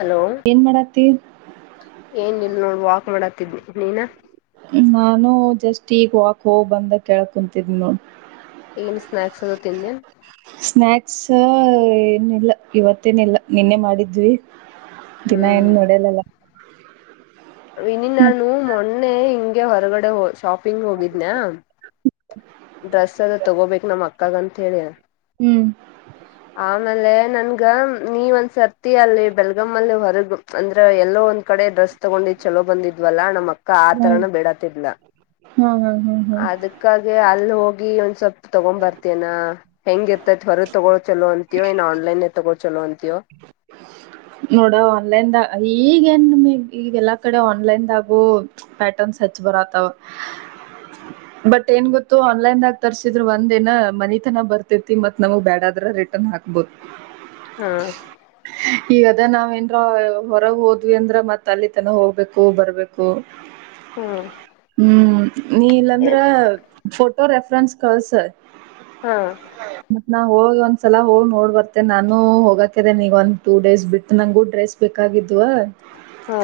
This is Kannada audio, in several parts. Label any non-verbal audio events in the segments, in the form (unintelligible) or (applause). ಹಲೋ ಏನ್ ಮಾಡತಿ ಏನ್ ನೋಡ್ ವಾಕ್ ಮಾಡಾತ್ತಿದ್ರು ನೀನಾ ನಾನು ಜಸ್ಟ್ ಈಗ ವಾಕ್ ಹೋಗ್ ಬಂದ ಕೇಳಕ್ ಕುಂತಿದನಿ ನೋಡ ಸ್ನಾಕ್ಸ್ ಅದು ತಿಿಂದ ಸ್ನ್ಯಾಕ್ಸ್ ಏನಿಲ್ಲ ಇವತ್ತೇನಿಲ್ಲ ನಿನ್ನೆ ಮಾಡಿದ್ವಿ ದಿನ ಇನ್ ನೋಡಲ್ಲಲ್ಲ ಇನಿ ನಾನು ಮೊನ್ನೆ ಹಿಂಗೆ ಹೊರಗಡೆ ಶಾಪಿಂಗ್ ಹೋಗಿದ್ನ ಡ್ರೆಸ್ ಎಲ್ಲ ತಗೋಬೇಕಕ್ ನಮ್ಮ್ ಅಕ್ಕಗಂತ ಹೇಳಿ ಹ್ಮ್ ಆಮೇಲೆ ನನ್ಗ ನೀ ಒಂದ್ ಸರ್ತಿ ಅಲ್ಲಿ ಬೆಲ್ಗಾ ಅಲ್ಲಿ ಹೊರಗು ಅಂದ್ರೆ ಎಲ್ಲೋ ಒಂದ್ ಕಡೆ ಡ್ರೆಸ್ ತಗೊಂಡ ಚಲೋ ಬಂದಿದ್ವಲ್ಲ ನಮ್ಮಕ್ಕ ಹ್ಮ್ ಆತರನ ಬಿೇಡತಿಲ್ಲ ಹ್ಮ್ ಹ್ಮ್ ಹ್ಮ್ ಹ್ಮ್ ಅದಕ್ಕಾಗಿ ಹೋಗಿ ಒಂದ್ ಸ್ವಲ್ಪ್ ತಗೊಂಡ್ ಬರ್ತನಾ ಹೆಂಗಿರ್ ಮತ್ವರ ತಗೋಳ್ ಚಲೋ ಅಂತೋ ಇನ್ನು ಆನ್ಲೈನ್ ತೊಗೋಳ್ ಚಲೋ ಅಂತಯೋ ನೋಡ ಆನ್ಲೈನ್ದ ಈಗ ಏನ್ಮಗ್ ಈಗ ಎಲ್ಲಾ ಕಡೆ ಆನ್ಲೈನ್ದಾಗು ಪ್ಯಾಟರ್ನ್ ಸಚ್ ಭರತ ಅವ ಬಟ್ ಏನ್ ಗೊತ್ತು ಆನ್ಲೈನ್ದಾಗ ತರ್ಸಿದ್ರು ಒಂದ್ನ ಮನಿತನ ಬರ್ತೇತಿ ಮತ್ ನಮಗ್ ಬೇಡ್ರ ರಿಟರ್ನ್ ಹಾಕ್ಬೋದು ಹಾ ಈಗದ ನಾವ್ ಏನ್ ಹೊರಗ್ ಹೋದ್ವಿ ಅಂದ್ರ ಮತ್ ಅಲ್ಲಿ ತನ ಹೋಗ್ಬೇಕು ಬರ್ಬೇಕು ಹ್ಮ್ ಹ್ಮ ನೀ ಇಲ್ಲಂದ್ರೆ ಫೋಟೋಗ್ರಫ್ ಕರ್ ಹಾ ನ ಹೋಗಿ ಒಂದ್ಸಲ ಹೋಗಿ ನೋಡ್ ಬರ್ತೆ ನಾನು ಹೋಗಾಕಿದ್ದೇನೆ ನೀಗ ಒಂದ ಟೂ ಡೇಸ್ ಬಿಟ್ಟು ನಂಗು ಡ್ರೆಸ್ ಬೇಕಾಗಿದ್ವ ಹಾ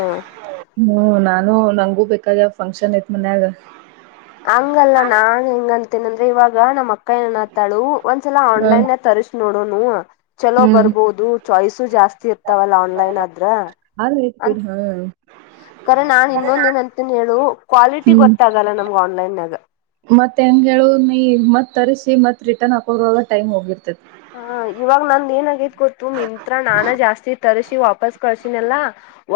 ಹ್ಮ್ ನಾನು ನಂಗೂ ಬೇಕಾಗ ಫಂಕ್ಷನ್ ಐತ್ ಮನ್ಯಾಗ ಹಂಗಲ್ಲ ನಾನ್ ಹೆಂಗಂತೇನ ಅಂದ್ರೆ ಇವಾಗ ನಮ್ಮ್ ಅಕ್ಕ ನನ್ ಹತ್ತಾಳು ಒಂದ್ಸಲ ಹ್ಮ್ ಆನ್ಲೈನ್ ತರಿಸಸಿ ನೋಡುನು ಚಲೋ ಹ್ಮ್ ಬರ್ಬೋದು ಚಾಯ್ಸು ಜಾಸ್ತಿ ಇರ್ತಾವಲ್ಲ ಆನ್ಲೈನ್ ಆದದ್ರ ಆದ್ ಐತ್ ಅ ಬಿಡ್ ಹಾ ಖರೆ ನಾನನ್ ಇನ್ನೊಂದೇನಂತನ ಹೇಳು ಕ್ವಾಲಿಟಿ ಹ್ಮ್ ಗೊತ್ತಾಗಲ್ಲ ನಮ್ಗೆ ಆನ್ಲೈನ್ಯಾಗ ಮತ್ತು ಹೆಂಗೆ ಹೇಳು ನೀ ಮತ್ತು ತರಿಸಿ ಮತ್ತು ರಿಟರ್ನ್ ಹಾಕೋರವಾಗ ಟೈಮ್ ಹೋಗಿರ್ತೈದೆ ಹ ಇವಾಗ ನಂದ ಏನ ಆಗೈ ತ್ತು ಮಿಂತ್ರ ನಾನ ಜಾಸ್ತಿ ತರಿಸಿ ವಾಪಸ್ ಕಳಸಿನಲ್ಲ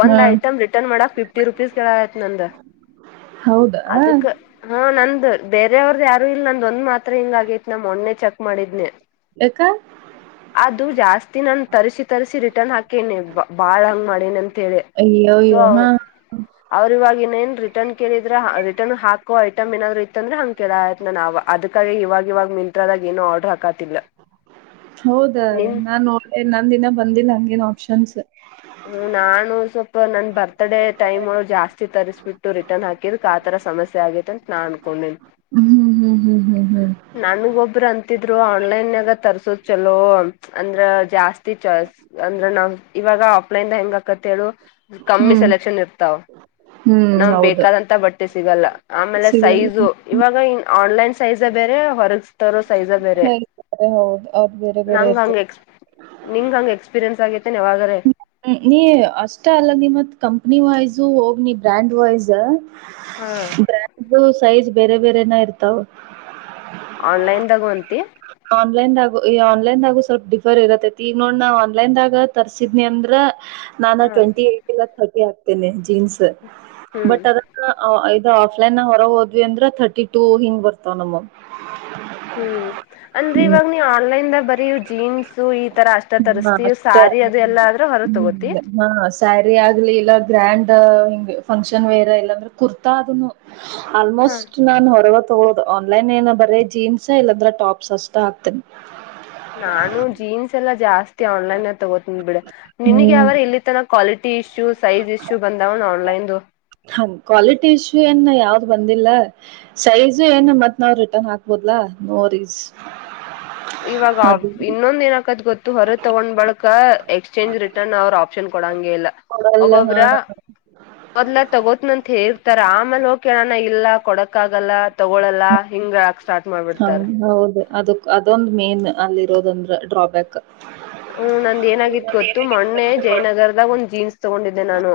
ಒಂದ ಹಾ ಐಟಮ್ ರಿಟರ್ನ್ ಮಾಡಕ್ ಫಿಫ್ಟಿ ರೂಪಿಸ ಕೇಳಾಕ ನಂದ ಹೌದಾ ಅದಕ್ಕೆ ಹಾ ನಂದು ಬೇರೆ ಅದೇವ್ರದ ಯಾರು ಇಲ್ ನಂದೊಂದ್ ಮಾತ್ರ ಹಿಂಗ ಆಗೈತಿ ನಾ ಮೊನ್ನಿ ಚೆಕ್ ಮಾಡಿದ್ನೆ ಕ್ಕಾ ಅದು ಜಾಸ್ತಿ ನನ್ ತರ್ಸಿ ತರ್ಸಿ ರಿಟರ್ನ್ ಹಾಕೇನೆ ಬಾಳ್ ಹಂಗ್ ಮಾಡ ಹೇಳಿ (unintelligible) ಅಯ್ಯೋ ಸೊ ಅಯ್ಯೋ ಹಾ ಅವ್ರ ಇವಾಗೆನ್ ರಿಟರ್ನ್ ಕೇಳಿ (unintelligible) ರಿಟರ್ನ್ ಹಾಕುವ ಐಟಮ್ ಏನಾದ್ರು ಇತ್ತ ಅಂದ್ರ ಹಂಗ ಕೆೇಳ ಆಯ್ತ್ (unintelligible) ನ ಅದಕ್ಕಾಗಿ ಇವಾಗಿ ಇವಾಗ ಮಿಂತ್ರದಾಗ ಏನ ಒಡರ್ ಹಾಕತಿಲ್ಲ ಹೌದಾ ನಿನ್ ನಾನ್ ನೋಡ್ (unintelligible) ನಂದಿನ ಬಂದಿಲ್ಲ ಹಂಗೇನ್ ಆಪ್ಷನ್ಸ್ ಹ್ಮ ನಾನು ಸ್ವಲ್ಪ ನನ್ ಬರ್ತ್ಡೇ ಟೈಮ್ ಜಾಸ್ತಿ ತರಿಸ್ಬಿಟ್ಟು ರಿಟರ್ನ್ ಹಾಕಿದಕ್ಕ ಆ ತರ ಸಮಸ್ಯೆ ಆಗೈತೆ ಅಂತ ನಾ ಅನ್ಕೊಂಡೇನಿ ಹ್ಮ್ ಹ್ಮ್ ಹ್ಮ್ ಹ್ಮ್ ಹ್ಮ್ (unintelligible) ಆನ್ಲೈನ್ ನ ತರ್ಸೋದ್ ಚಲೋ ಅಂದ್ರ ಜಾಸ್ತಿ (unintelligible) ಅಂದ್ರ (unintelligible) ಇವಾಗ (unintelligible) ಹೆಂಗಕತ್ತ ಹೇಳು ಕಮ್ಮಿ ಹ್ಮ್ ಸೆಲೆಕ್ಷನ್ ಇರ್ತಾವ್ ಹ್ಮ್ ನಮ್ ಹೌದು. ಬೇಕಾದಂತ (unintelligible) (inaudible) ಸಿಗಲ್ಲ ಆಮೇಲೆ ಸಿಗಲ್ ಸೈಜು ಇವಾಗ ಆನ್ಲೈನ್ ಸೈಜ ಬೇರೆ ಹೊರಗ ತರೋ (unintelligible) ಸೈಜೇ ಬೇರೆ ಹೌದು ಅವ್ರ್ ಬೇರೆ ಬೇರೆ ನಂಗ ಹಂಗ ಇರ್ತದೆ. (unintelligible) ನಿಂಗ ಹಂಗ ಎಕ್ಸ್ಪೀರಿಯೆನ್ಸ್ ಆಗೈತೆ (unintelligible) ನೀ ಅಷ್ಟ ಅಲ್ಲ ನಿ ಮತ್ ಕಂಪ್ನಿ ವೈಸ್ ಹೋಗ್ ನೀ ಬ್ರ್ಯಾಂಡ್ ವೈಸ್ ಹಾ ಬ್ರ್ಯಾಂಡೂ ಸೈಜ್ ಬೇರೆ ಬೇರೆನ ಇರ್ತಾವ ಆನ್ಲೈನ್ (unintelligible) ಆನ್ಲೈನ್ದಾಗು ಈ ಆನ್ಲೈನ್ದಾಗು ಸ್ವಲ್ಪ ಡಿಫರ್ ಇರತ್ತೈತಿ ಈಗ ನೋಡ್ ನಾ ಆನ್ಲೈನ್ದಾಗ ತರ್ಸಿದ್ನಿ ಅಂದ್ರ ನಾನ ಹಾ ಟ್ವೆಂಟಿ ಏ ಇಲ್ಲ ತರ್ಟಿ ಆಗ್ತೇನೆ ಜೀನ್ಸ್ ಹ್ಮ್ ಬಟ್ ಅದ (unintelligible) ಆಫ್ಲೈನ್ ಹೊರ ಹೋದ್ವಿ ಅಂದ್ರ ತರ್ಟಿ ಟು ಹಿಂಗ್ ಬರ್ತಾವ ನಮ್ಮವು ಹ್ಮ್ ಅಂದ್ರೆ ಇವಾಗ ನೀ ಆನ್ಲೈನ್ದ ಬರೀ ಜೀನ್ಸು (unintelligible) ತರಿಸ್ತೀವಿ ಸಾರಿ ಅದು ಎಲ್ಲ ಆದ್ರ ಹೊರಗ್ ತಗೋತಿ (unintelligible) ಸ್ಯಾರಿ ಆಗ್ಲಿ ಇಲ್ಲ ಗ್ರ್ಯಾಂಡ್ ಫಂಕ್ಷನ್ ವೆರ್ ಇಲ್ಲಂದ್ರೆ ಕುರ್ತಾ (unintelligible) ಹಾ ಆಲ್ಮೋಸ್ಟ್ ನಾನು (unintelligible) ತಗೊಳ್ಳೋದು ಆನ್ಲೈನ್ ಏನ ಬರೀ ಜೀನ್ಸ್ ಇಲ್ಲಾಂದ್ರೆ ಟಾಪ್ಸ್ ಅಷ್ಟ ಆಕ್ತಿನಿ ನಾನು ಜೀನ್ಸ್ ಎಲ್ಲಾ ಜಾಸ್ತಿ ಆನ್ಲೈನ್ (unintelligible) ತಗೋತಿನ್ಬಿಡು ನಿನಗೆ ಹ್ಮ್ ಯಾವಾರ ಇಲ್ಲಿ ತನ ಕ್ವಾಲಿಟಿ ಇಶ್ಯೂ ಸೈಜ್ ಇಶ್ಯೂ ಬಂದವೇನು ಆನ್ಲೈನ್ ದು (unintelligible) ಕ್ವಾಲಿಟಿ ಇಶು ಏನ್ ಯಾವ್ದ್ ಬಂದಿಲ್ಲ ಸೈಜು ಏನ್ ಮತ್ ನಾವ್ ರಿಟರ್ನ್ ಹಾಕ್ಬೋಡ್ಲಾ ನೋ ವರಿಸ್ ಇವಾಗ ಇನ್ನೊಂದ ಏನ್ ಆಕದ್ ಗೊತ್ತು ಹೊರ ತಗೊಂಡ್ ಬಳಕ ಎಕ್ಸ್ಚೇಂಜ್ ರಿಟರ್ನ್ ಅವ್ರ ಆ (unintelligible) ಕೊಡಾಂಗೆ ಇಲ್ಲ ಕೊಡಲ್ಲ ಹಾ ಒಬ್ಬೊಬ್ರ ಮೊದ್ಲ ತಗೋತ್ನ ಅಂತ ಹೇರ್ತಾರ ಆಮೇಲೆ ಹೋಗ್ ಕೇಳಣ ಇಲ್ಲ (unintelligible) (unintelligible) ಆಗಲ್ಲ ತಗೊಳಲ್ಲಾ ಹಿಂಗೇಳಾಕ ಸ್ಟಾರ್ಟ್ ಮಾಡ್ಬಿಡ್ತಾರ ಅದಕ್ ಅದೊಂದ್ ಮೇನ್ ಅಲ್ಲಿ ಇರೋದಂದ್ರ ಡ್ರಾಬ್ಯಾಕ್ ಹ್ಮ್ ನಂದ ಏನಾಗಿತ್ ಗೊತ್ತು ಮೊನ್ನೆ ಜಯನಗರದಾಗ ಒಂದ್ ಜೀನ್ಸ್ ತಗೊಂಡಿದ್ದೆ ನಾನು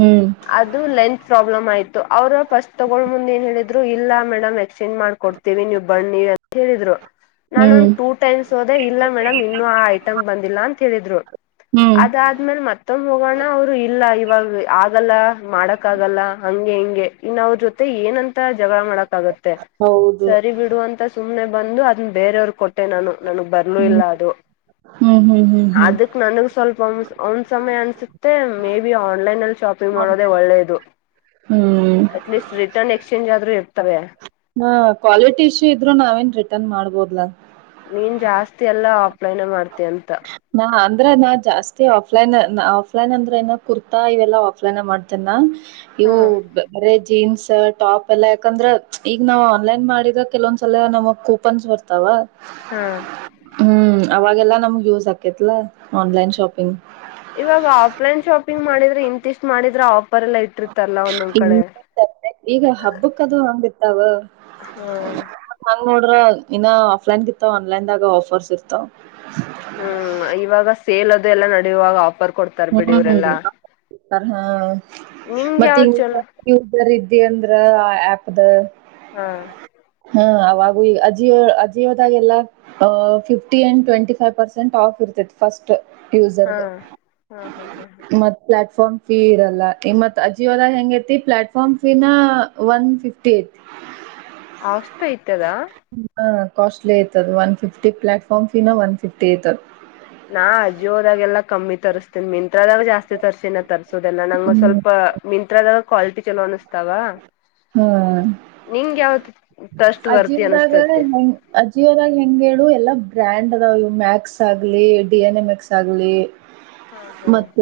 ಹ್ಮ್ ಅದು ಲೆಂತ್ ಪ್ರಾಬ್ಲಮ್ ಆಯ್ತು ಅವ್ರ ಫಸ್ಟ್ ತಗೊಳ್ ಮುಂದ್ ಏನ್ ಹೇಳಿದ್ರು ಇಲ್ಲ ಮೇಡಮ್ ಎಕ್ಸ್ಚೇಂಜ್ ಮಾಡ್ಕೊಡ್ತೀವಿ ನೀವು ಬನ್ನಿ ಅಂತ ಹೇಳಿದ್ರು ಹ್ಮ್ ನಾನೊಂದ್ ಟೂ ಟೈಮ್ಸ್ ಹೋದೆ ಇಲ್ಲ ಮೇಡಮ್ ಇನ್ನು ಆ ಐಟಮ್ ಬಂದಿಲ್ಲ ಅಂತ ಹೇಳಿದ್ರು ಹ್ಮ್ ಅದಾದ್ಮೇಲ್ ಮತ್ತೊಂ ಹೋಗೋಣ ಅವರು ಇಲ್ಲ ಇವಾಗ ಆಗಲ್ಲ ಮಾಡಕ್ ಆಗಲ್ಲ ಹಂಗೆ ಹಿಂಗೆ ಇನ್ನ ಅವ್ರ ಜೊತೆ ಏನಂತ (unintelligible) ಜಗಳ ಮಾಡಕ್ ಆಗುತ್ತೆ ಹೌದು ಸರಿ ಬಿಡುವಂತ ಸುಮ್ನೆ ಬಂದು ಅದ್ ಬೇರೆಯವರು (unintelligible) (unintelligible) ನಾನು ನಂಗ್ ಬರ್ಲೂ ಹ್ಮ್ ಇಲ್ಲ ಅದು ಹ್ಮ್ ಹ್ಮ್ ಹ್ಮ್ ಹ್ಮ್ (unintelligible) ಒಂದ್ ಸಮಯ ಅನ್ಸುತ್ತೆ ಮೇ ಬಿ ಆನ್ಲೈನ್ ಅಲ್ಲಿ ಶಾಪಿಂಗ್ ಮಾಡೋದೇ ಆನ್ಲೈನ್. ಒಳ್ಳೇದು ಹ್ಮ್ ಅಟ್ಲೀಸ್ಟ್ ರಿಟರ್ನ್ ಎಕ್ಸ್ಚೇಂಜ್ ಆದ್ರೂ ಇರ್ತವೆ ಹಾ ಕ್ವಾಲಿಟಿ ಇಶ್ಯೂ ಇದ್ರು ನಾವೇನ್ ರಿಟರ್ನ್ ಮಾಡ್ಬೋದ್ಲಾ ನೀನ್ ಜಾಸ್ತಿ ಎಲ್ಲ ಆಫಲೈನೆ ಮಾಡ್ತಿ ಅಂತ ನಾ ಅಂದ್ರೆ ನಾ ಜಾಸ್ತಿ ಆಫ್ಲೈನ್ ಆಫ್ಲೈನ್ ಅಂದ್ರೆ ಏನ ಕುರ್ತಾ ಇವೆಲ್ಲ ಆಫ್ಲೈನ್ ಮಾಡ್ತಿನಾ ಹಾ (unintelligible) ಜೀನ್ಸ್ ಟಾಪ್ ಎಲ್ಲಾ ಯಾಕಂದ್ರೆ ಈಗ ನಾವ್ ಆನ್ಲೈನ್ ಮಾಡಿದ್ರ ಕೆಲವಂದ್ಸಲ ನಮಗ್ ಕೂಪನ್ಸ್ ಬರ್ತಾವ ಹಾ ಹ್ಮ್ ಅವಾಗೆಲ್ಲಾ ನಮ್ಗೆ ಯೂಸ್ ಆಕೇತ್ಲಾ ಆನ್ಲೈನ್ ಶಾಪಿಂಗ್ ಇವಾಗ ಆಫ್ಲೈನ್ ಶಾಪಿಂಗ್ ಮಾಡಿದ್ರೆ ಇಂತಿಷ್ಟ್ ಮಾಡಿದ್ರೆ ಆಫರ್ ಎಲ್ಲ ಇಟ್ಟಿರ್ತಾರಲ್ಲ ಒಂದೊಂದ್ ಇ ಕಡೆ ಈಗ ಹಬ್ಬಕ್ಕದು ಹಂಗತ್ತಾವ ಹಾ ನೋಡ್ರ ಇನ್ನ ಆಫ್ಲೈನ್ಗಿತ್ತ ಆನ್ಲೈನ್ದಾಗ ಆಫರ್ಸ್ ಇರ್ತಾವ ಹ್ಮ್ ಇವಾಗ ಸೇಲ್ ಅದು ಎಲ್ಲ ನಡುವಾಗ ಆಫರ್ ಕೊಡ್ತಾರ ಬಿಡಿ ಇವರೆೆಲ್ಲಾ ಹ ಮತ್ತೆ ಚಲೋ ಯರ್ ಇದಿ ಅಂದ್ರ ಆ ಆಪ್ ಅದು ಹಾ ಹ್ಮ ಅವಾಗ ಈ ಅಜೀವ ಅಜೀವದಾಗೆಲ್ಲಾ್ fifty and twenty five percent of ಕತ ಫಸ್ಟ್ ಹಾ ಯೂಸರ್ಗ. ಹಾ ಹಾ ಹಾ ಹ ಮತ್ ಪ್ಲಾಟ್ಫಾರ್ಮ್ ಫೀ ಇರಲ್ಲ ಇ ಮತ್ ಅಜಿಯೋದಾಗ ಹೆಂಗ ಐತಿ ಪ್ಲಾಟ್ಫಾರ್ಮ್ ಫೀ ನ ಒನ್ ಫಿಫ್ಟಿ ಏಟ್ ಅಷ್ಟಾಯ್ತು ಹ ಕಾಸ್ಟ್ಲಿ ಐತದ ಒನ್ ಫಿಫ್ಟಿ ಪ್ಲಾಟ್ಫಾರ್ಮ್ ಫೀನ ಒನ್ ಫಿಫ್ಟಿ ಐತದ ನಾ ಅಜ್ಜೋದಾಗೆಲ್ಲಾ ಕಮ್ಮಿ ತರಿಸಸ್ತೇನಿ ಮಿಂತ್ರದಾಗ ಜಾಸ್ತಿ ತರಿಸಸೀಿನ ತರ್ಸಿ ಸೊ ಅದೆಲ್ಲಾ ನಂಗೊಂದು ಹ್ಮ್ ಸ್ವಲ್ಪ ಮಿಂತ್ರದಾಗ ಕ್ವಾಲಿಟಿ ಚಲೋ ಅನಿಸ್ತಾವ ನಿಂಗ ಯಾವತ್ ಟ್ರಸ್ಟ್ ವರ್ತಿ ಅಜಿಯವದಾಗ ಅನಸ್ತೈತಿ ಹೆಂಗ್ ಅಜಿಯವೋದಾಗ ಹೆಂಗು ಎಲ್ಲಾ ಬ್ರ್ಯಾಂಡ್ ಅದಾವ ಮ್ಯಾಕ್ಸ್ ಆಗಲಿ ಡಿ ಎನ್ ಎ ಮೆಕ್ಸ್ ಆಗಲಿ ಹಾ ಹಾ ಮತ್ತ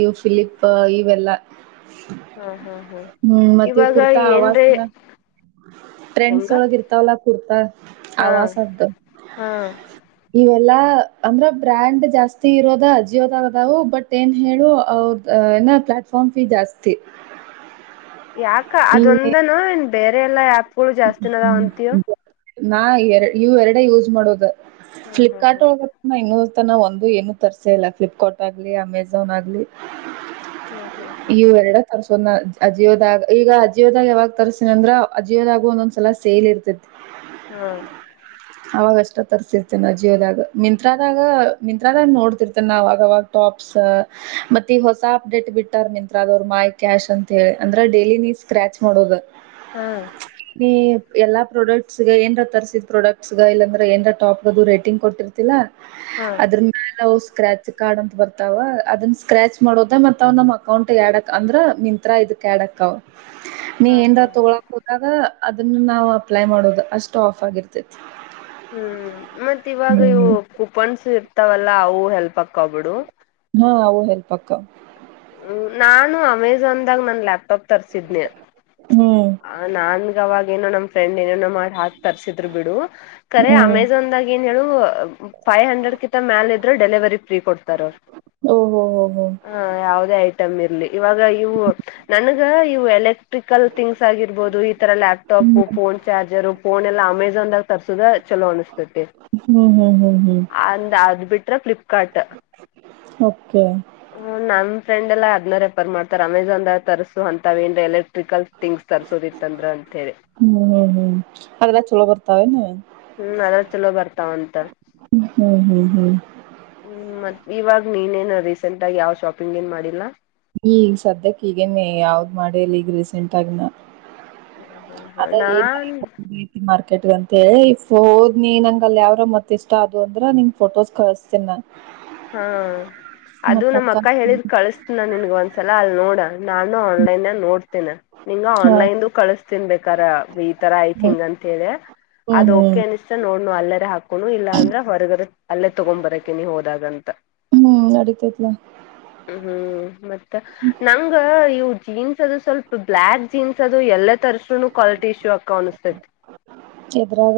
ಇಯವು ಫಿಲಿಪ್ ಇವೆಲ್ಲ ಹಾ ಹಾ ಹಾ ಹ್ಮ್ ಮತ್ತೆ ಇವಾಗ ಕುರ್ತಾ ಆವಾಜ ಏನ್ರೀ ಹೆಂಗ ಒ ಇರ್ತಲ್ಲ ಕುತ ಆ ಹಾ ಹಾ ಇವೆಲ್ಲಾ ಅಂದ್ರ ಬ್ರ್ಯಾಂಡ್ ಜಾಸ್ತಿ ಇರೋದ ಅಜಿಯೋದದವು ಬಟ್ ಏನ್ ಹೇಳು ಅವ್ರದ ಪ್ಲಾಟ್ಫಾರ್ಮ್ ಫೀ ಜಾಸ್ತಿ ಯಾಕ ಈ ಅದೊಂದನು ಏನ್ ಬೇರೆ ಎಲ್ಲ ಯಾ ಹುಳು ಜಾಸ್ತಿಿನದ ಅಂತೀವು ನಾ ಎರ ಇ್ ಎರಡೆ ಯೂಸ್ ಮಾಡೋದ ಹ್ಮ್ ಹ್ಮ್ ಫ್ಲಿಪ್ಕಾರ್ಟ್ ಒಳ ಇನ್ನು ತ ನ ಒಂದು ಏನು ತರಿಸೇ ಇಲ್ಲ ಫ್ಲಿಪ್ಕಾರ್ಟ್ ಆಗಲಿ ಅಮೆಜಾನ್ ಆಗಲಿ ಹ್ಮ್ ಹ್ಮ್ ಹ್ಮ್ ಅಜಿಯದಾಗ ಈಗ ಅಜಿಯೋದಾಗ ಯಾವಾಗ ತರಿಸ್ತಿನಿ ಅಂದ್ರ ಅಜ ೋದಾಗ ಒಂದೊಂದ್ಸಲ ಸೇಲ್ ಇರ್ತೈತಿ ಹ್ಮ್ ಅವಾಗ ಅಷ್ಟ ತರ್ಸಿರ್ತೇನ ಜೀವದಾಗ ಮಿಂತ್ರಾದಾಗ ಮಿಂತ್ರಾದಾಗ ನೋಡ್ತಿರ್ತೇನ ಅವಾಗವಾಗ ಾಪ್ಸ್ ಮತ್ತ ಈ ಹೊಸ ಅಪ್ಡೇಟ್ ಬಿಟ್ಟಾರ್ ಮಿಂತ್ರ ಅ ಅವ ಮೈ ಕ್ಯಾಶ್ ಅಂತ ಹೇಳಿ ಅಂದ್ರೆ ಡೈಲಿ ನೀ ಸ್ಕ್ರಾಚ್ ಮಾಡೋುದು ಹಾ ಎಲ್ಲಾ ಪ್ರಾಡಕ್ಟ್ಸ್ ಏನ್ರ ತರ್ಸಿದ್ ಪ್ರಡಕ್ಟ್ಸ್ಗ ಇಲ್ಲಾಂದ್ರ ಏನ್ರಟಾಪ್ ದು ರೇಟಿಂಗ್ ಕೊಟ್ಟಿರ್ತಿಲ್ಲಾ ಹ್ಮ್ ಅದ್ರ ಮೇಾಲ ಸ್ಕ್ರಾಚ್ ಚ ಕಾರ್ಡ್ ಅಂತ ಬರ್ತಾವ ಅದನ್ ಸ್ಕ್ರ್ಯಾಚ್ ಮಾಡೋದ ಮತ್ತತ್ ಅವ್ ನಮ್ ಅಕೌಂಟ್ ಎಡಕ್ ಅಂದ್ರ ಮಂತ್ರ ಇದಕ್ ಆಡಕ್ ಅವ ನೀ ಹ್ಮ್ ಹ್ಮ್ ಏಂದ ಹ್ಮ್ ತೊಳಕ್ ಹೋದಾಗ ಅದನ್ನ ನಾವವು ಅಪ್ಲೈ ಮಾಡೋದು ಅಷ್ಟು ಆಫ್ ಆಗಿರ್ತೇತಿ ಹ್ಮ್ ಮತ್ತತ್ ಇವಾಗ ಇವು ಹ್ಮ್ ಕುಪನ್ಸು ಇರ್ತಾವಲ್ಲ ಎಲ್ಪಕ್ಕೋಗ್ಬಿಡು ಹಾ ವು ಹೆಲ್ ಪಕ್ಕ ನಾನು ಅಮೆಜಾನ್ದಾಗ ನನ್ ಲ್ಯಾಪ್ಟಾಪ್ ತರ್ಸಿದನಿ ಹ್ಮ್ ನನ್ ಅವಾಗ ೋ ನ್ ಫ್ರೆಂಡ್ ಏನೇನೋ ಮಾಡ್ ಹಾಕಕ್ ತರ್ಸಿದ್ರು ಬಿಡು ಕರೆ ಹ್ಮ್ ಅಮೆಜಾನ್ದಾಗ ಏನ್ ಹೇಳು ಫೈವ್ ಹಂಡ್ರೆಡ್ ಕಿಂತ ಮೇಾಲ ಇದ್ರೆ ಡೆಲಿವರಿ ್ರೀ ಕೊಡ್ತ ಓಹೋ ಹೋ ಹೋ ಅವ ಐಟಮ್ ಇರ್ಲಿ ಇವಾಗ ಇವು ನನಗ ಇ ಎಲೆ ಎಲೆಕ್ಟ್ರಿಕಲ್ ಥಂಗ್ಸ್ಗಿರ್ಬಹುದು ಈ ತರ ಹ್ಮ್ ಲ್ಯಾಪ್ಟಾಪಪ್ ಫೋನ್ ಚಾರ್ಜರ್ ಫೋನ್ ಎಲ್ಲ ಅಮೆಜಾನ್ಾಗ ತರ್ಸದ ಚಲೋ ಅನಿಸ್ತತಿ ಹ್ಮ್ ಹ್ಮ್ ಹ್ಮ್ ಹ್ಮ್ ಅಂದ ಅದು ಬಿಟ್ರ ಫ್ಲಿಪ್ಕಾರಾರ್ಟ್ ಓಕೆ ಲ್ಲ ಅದ್ ರೆಪರ್ ಮಾಡತಾರೆ ಅಮೆಜಾನ್ ತರಿಸು ಅಂತಾವೇಂದ ಎಲೆಕ್ಟ್ರಿಕಲ್ ಥಿಂಗ್ಸ್ ತರಿಸೋುದಿತ್ತಂದ್ರ ಅಂತೇಳಿ ಹ್ಮ್ ಹ್ಮ್ ಹ್ಮ್ ಅದೆಲ್ಲ ಚಲೋ ಬರ್ತಾವೇನು ಹ್ಮ್ ಅದ ಚಲೋ ಬರ್ತಾವಂತ ಹ್ಮ್ ಹ್ಮ್ ಹ್ಮ್ ಹ್ಮ್ ಮತ್ ಇವಾಗ ನೀನೇನು ರೀಸೆಂಟ್ ಆಗ ಯಾವ ಶಾಪಿಂಗ್ ಏನ್ ಮಾಡಿಲ್ಲ ಈಗ ಸದ್ಯಕ್ಕೆ ಈಗೇನೆೇ ಯಾವ್ದ್ ಮಾಡೇಲಿ ಈಗ ರೀಸೆಂಟ್ ಆಗ ನ ಅದ ಏನ ನಾನ್ ಮಾರ್ಕೆಟ್ ಮೇ ಇಫ್ ಹೋದ್ ನೀಿ ನಂಗ ಅಲ್ ಯಾವ್ರ ಮತ್ ಇಷ್ಟ ಅದು ಅಂದ್ರ ನಿಂಗ ಫೋಟೋಸ್ ಕಳಸ್ತನ್ ನ ಹಾ ಅದು ನಮ್ಮ್ ಅಕ್ಕ ಹೇಳಿದ್ ಕಳಸ್ತ ನ ನಿನ್ಗಂತ ್ಲ ಅಲ್ ನೋಡ ನಾನು ಆನ್ಲೈನ್ ನೋಡ್ ೇ ನಿಂಗ ಹಾ ಆನ್ಲೈನ್ ಕಳಿಸತನ್ ಬೇಕಾರ ಈ ತರ ಹ್ಮ್ ಐತಿಂಗ್ ಅಂತ ಹೇಳ ಹ್ಮ್ ಹ್ಮ್ ಅದಓಕೆ ಅನಿಸ್ತಾ ನೋಡ್ನು ಅಲ್ಲರ ಹಾಕುನು ಇಲ್ಲಾ ಅಂದ್ರೆ ಹೊರಗದ ಅಲ್ಲೇ ತಗೊ್ ಬರಕೆ ನೀವು ಹೋದಾಗ್ರ ಹ್ಮ್ ನಡೀತೇತಿ ಹ್ಮ್ ಮತ್ತೆ ನಂಗ ಇವು ಜೀನ್ಸ್ ಅದು ಸ್ವಲ್ಪ ಬ್ಲ್ಯಾಕ್ ಜೀನ್ಸ್ ಅದು ಎಲ್ಲ ತರ ಕ್ವಾಲಿಟಿ ಇಶ್ಯೂ ಆಕ ಅನ್ತೈತಿ ಎದ್ರಾಗ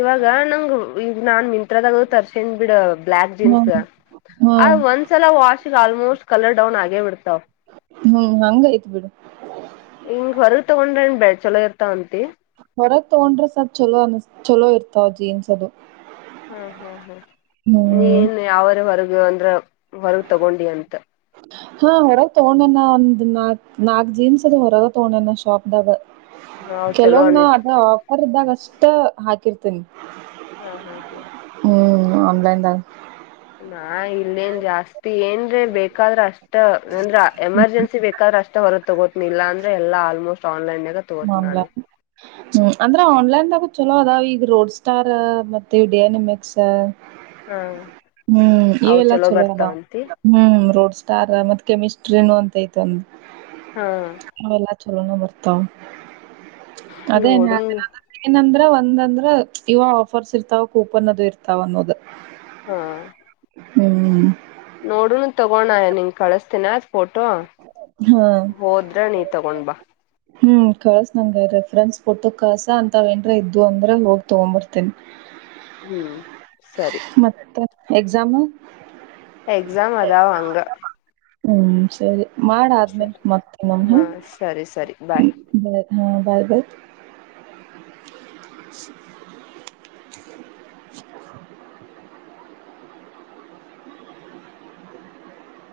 ಇವಾಗ ನಂಗ ಈಗ ನಾನ್ ಮಿಂತ್ರದಾಗ ತರ್ಸನ್್ ಬಿಡ್ ಬ್ಲ್ಯಾಕ್ ಜೀನ್ಸ್ ಹ್ಮ್ ಆ ಹ್ಮ್ ಒಂದ್ಸಲ ವಾಶ್ ಆಲ್ಮೋಸ್ಟ್ ಕಲರ್ ಡೌನ್ ಆಗೇ ಬಿಡ್ತಾವ ಹ್ಮ್ ಹಂಗ ಐತ್ ಬಿಡು ಹಿಂಗ ಹೊರಗ ತಗೊಂಡ್ರ ನ್ ಬಳ್ ಚಲೋ ಇತ್ತ ಅಂತಿ ಹೊರಗೆ ತಗೊಂಡ್ರೆ ಸ ಚಲೋ ಅನ್ ಚಲೋ ಇರ್ತಾವ ಜೀನ್ಸ್ ಅದು ಹಾ ಹಾ ಹಾ ಹ್ಮ್ ನೀನು ಯಾವರ ಹೊರಗ ನೀ ಅಂದ್ರ ಹೊರ್ಗ ತಗೊಂಡಿ ಅಂತ ಹಾ ಹೊರಗ್ ತಗೋೊಂಡಣ ಒಂದ್ ನಾಕ್ ನಾಕ್ ಜೀನ್ಸ್ ಅದು ಹೊರಗ ತಗೊಂಡಣಣ್ಣ ಶಾಪ್ ದಾಗ ಅವ್ ಚಲೋ ಕೆಲವೊಮ್ಮ್ ನ ಅನಿ ಅದ ಆಫರ್ ಇದ್ದಾಗ ಅಷ್ಟ ಹಾಕಿರ್ತೇನಿ ಹಾ ಹಾ ಹಾ ಆನ್ಲೈನ್ದ ಹಾ ಇಲ್ಲೇನ್ ಜಾಸ್ತಿ ಏನ್್ರೆ ಬೇಕಾದ್ರ ಅಷ್ಟ ಅಂದ್ರ ಎಮರ್ಜೆನ್ಸಿ ಬೇಕಾದ್ರ ಅಷ್ಟ ರ ತಗೋತನಿಲ್ಲ ಅಂದ್ರೆ ಎಲ್ಲ ಆಲ್ಮೋಸ್ಟ್ ಆನ್ಲೈನ್ ಆನ್ಲನ್ ಹ್ಮ ಅಂದ್ರೆ ಆನ್ಲೈನ್ದಾಗ ಚಲೋ ಅದಾವ ಈ ರೋಡ್ ಸ್ಟಾರ್ ಮತ್ತೆ ಡನಮೆಕ್ಸ್ ಹಾ ಹ್ಮ್ ಅವ್ ಇವೆಲ್ಲಾ ಚಲೋ ಅದ ಬರ್ತಾವಂತಿ ಹ್ಮ್ ರೋಡ್ ಸ್ಟಾರ್ ಮತ್ತತ್ ಕೆಮಿಸ್ಟ್ರಿನ ಅಂತ ೈತ್ ಒಂದು ಹಾ ಚಲೋನ ಬರ್ತಾ ಅದೇ ನೋಡುನ್ ಒಂದ್ ಅಂದ್ರ ಇವ ಆಫರ್ಸ್ ಇರ್ತಾವ ಕೂಪನ್ ಅದು ಇರ್ತಾವ ಅನ್ನೋದು ಹಾ ಹ್ಮ್ ನೋಡುನು ತಗೋಣಯ ನಿಂಗ ಕಳಸ್ತೀಿನ ಫೋಟೋ ಹಾ ಹೋದ್ರ ನೀ ತಗೊಂಡ್ ಬಾ ಹ್ಮ್ ಕಳಸ ನಂಗ ರೆಫ್ರನ್ಸ್ ಕೊಟ್ಟ ಕಸ ಅಂತ ಏನ್ರ ಇದ್ದು ಅಂದ್ರೆ ಹೋಗ್ ತಗೊಂಬರ್ತೇನ್ಿ ಹ್ಮ್ ಸರಿ ಮತ್ತ ಎಕ್ಸಾಮ್ ಎಕ್ಸಾಮ್ ಅಾವ ಅಂಗ ಹ್ಮ್ ಸರಿ ಮಾಡ ಆದ್ಮೇಲೆ ಮತ್ತ ಹ ಹಾ ಸರಿ ಸರಿ ಬಾಯ್ ಬಾಯ್ ಬಾಯ್